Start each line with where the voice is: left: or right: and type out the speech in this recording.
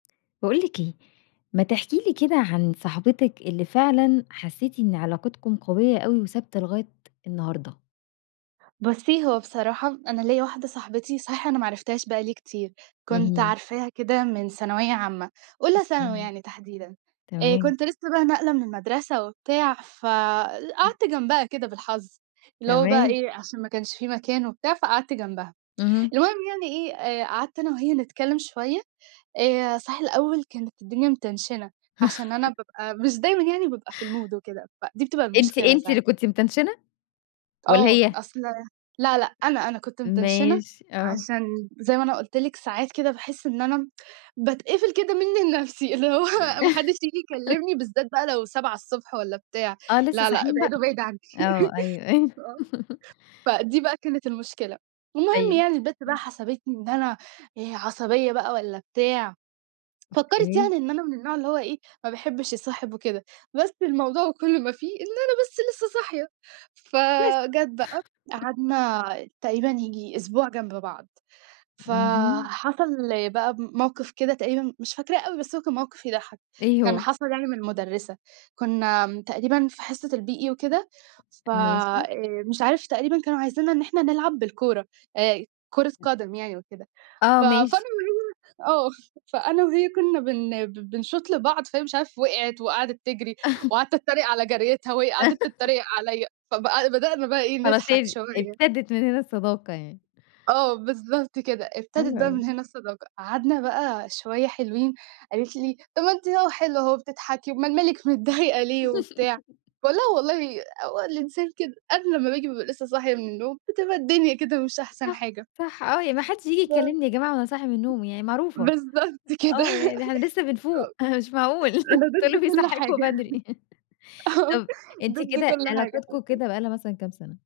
left: باقول لِك إيه، ما تحكي لي كده عن صحبتِك اللي فعلًا حسيتِ إن علاقتكم قوية أوي وثابتة لغاية النهارده.
right: بُصّي، هو بصراحة أنا ليّا واحدة صاحبتي صحيح أنا ما عرفتهاش بقى لي كتير، كنت
left: اهم.
right: عارفاها كده من ثانوية عامة أولى ثانوي
left: أوكي.
right: يعني تحديدًا آآ،
left: تمام.
right: كنت لسه بقى ناقلة من المدرسة وبتاع ف قعدت جنبها كده بالحظ، اللي هو بقى
left: تمام.
right: إيه، عشان ما كانش في مكان وبتاع فقعدت جنبها،
left: اهم.
right: المهم يعني إيه آآ قعدت أنا وهي نتكلم شوية آآ، صحيح الأول كانت الدنيا متنشنة عشان أنا بابقى مش دايمًا يعني بابقى في المود وكده، فدي بتبقى
left: أنتِ
right: المشكلة
left: أنتِ اللي
right: ساعات.
left: كنتِ متنشنة، والّا
right: آه،
left: هي؟
right: أصل لأ، لأ، أنا أنا كنت متنشنة
left: ماشي، آه.
right: عشان- زي ما أنا قُلت لِك- ساعات كده باحس إن أنا باتقفل كده منّي لنفسي اللي هو ما حدش ييجي يكلمني بالذات بقى لو 7:00 ص والّا بتاع،
left: آه، لسه
right: لأ، لأ،
left: صاحيين بقى
right: ابعدوا بعيد عنّي
left: آه، أيوه، أيوه.
right: آه، فدي بقى كانت المشكلة والمهم
left: طيب
right: يعني البت بقى
left: إمم.
right: حسبتني إن أنا آآ، عصبية بقى والّا بتاع، فكّرِت
left: أوكي.
right: يعني إن أنا من النوع اللي هو إيه ما باحبش يصاحب وكده، بس الموضوع كلّه وما فيه إن أنا بس لسه صاحية،
left: بس.
right: فجَت بقى قعدنا تقريبًا ييجي أسبوع جنب بعض،
left: اهم.
right: فحصل بقى ب موقف كده تقريبًا مش فاكراه أوي بس هو كان موقف يضحّك،
left: إيه
right: كان
left: هو؟
right: حصل يعني من المُدرّسة، كنّا م تقريبًا في حصة الBE وكده ف
left: ماشي.
right: آآ، مش عارف تقريبًا كانوا عايزينا إن إحنا نلعب بالكورة آآ، كورة قدم يعني وكده، ف
left: آه، ماشي.
right: [unintelligible] آه، فأنا وهي كنّا بن ب بنشوط لبعض فهي مش عارفة وِقعت وقعدت تجري، وقعدت اتريق على جَريتها وهي قعدت تتريق عليّا، فبقى بدأنا بقي إيه
left: خلاص
right: نضحك
left: هي
right: شوية.
left: إبتدت من هنا الصداقة يعني.
right: آه بالضبط كده، إبتدت
left: حلو
right: بقى من
left: أوي.
right: هنا الصداقة قعدنا بقى شوية حلوين قالت لي: "طب ما أنتِ أهو حلوة أهو وبتضحكي أُمال مالِك متضايقة ليه وبتاع؟" باقول لها: "والله هو الإنسان كده قبل أمّا باجي بابقى لسه صاحي من النوم بتبقى الدنيا كده مش أحسن
left: صح،
right: حاجة."
left: صح، آه، يعني ما حدش ييجي
right: [unintelligible]
left: يكلمني يا جماعة وأنا صاحية من النوم يعني معروفة
right: بالضبط كده
left: آه، يعني ده إحنا لسه
right: آه،
left: بنفوق، مش معقول أنتم
right: أنا
left: إيه
right: ضِد
left: اللي
right: كل
left: بيصحيكوا
right: حاجة
left: بدري
right: آه،
left: طب أنتِ
right: ضِد
left: كده،
right: كل حاجة
left: علاقتكم
right: حرفي
left: كده بقى لها مثلًا كام سنة؟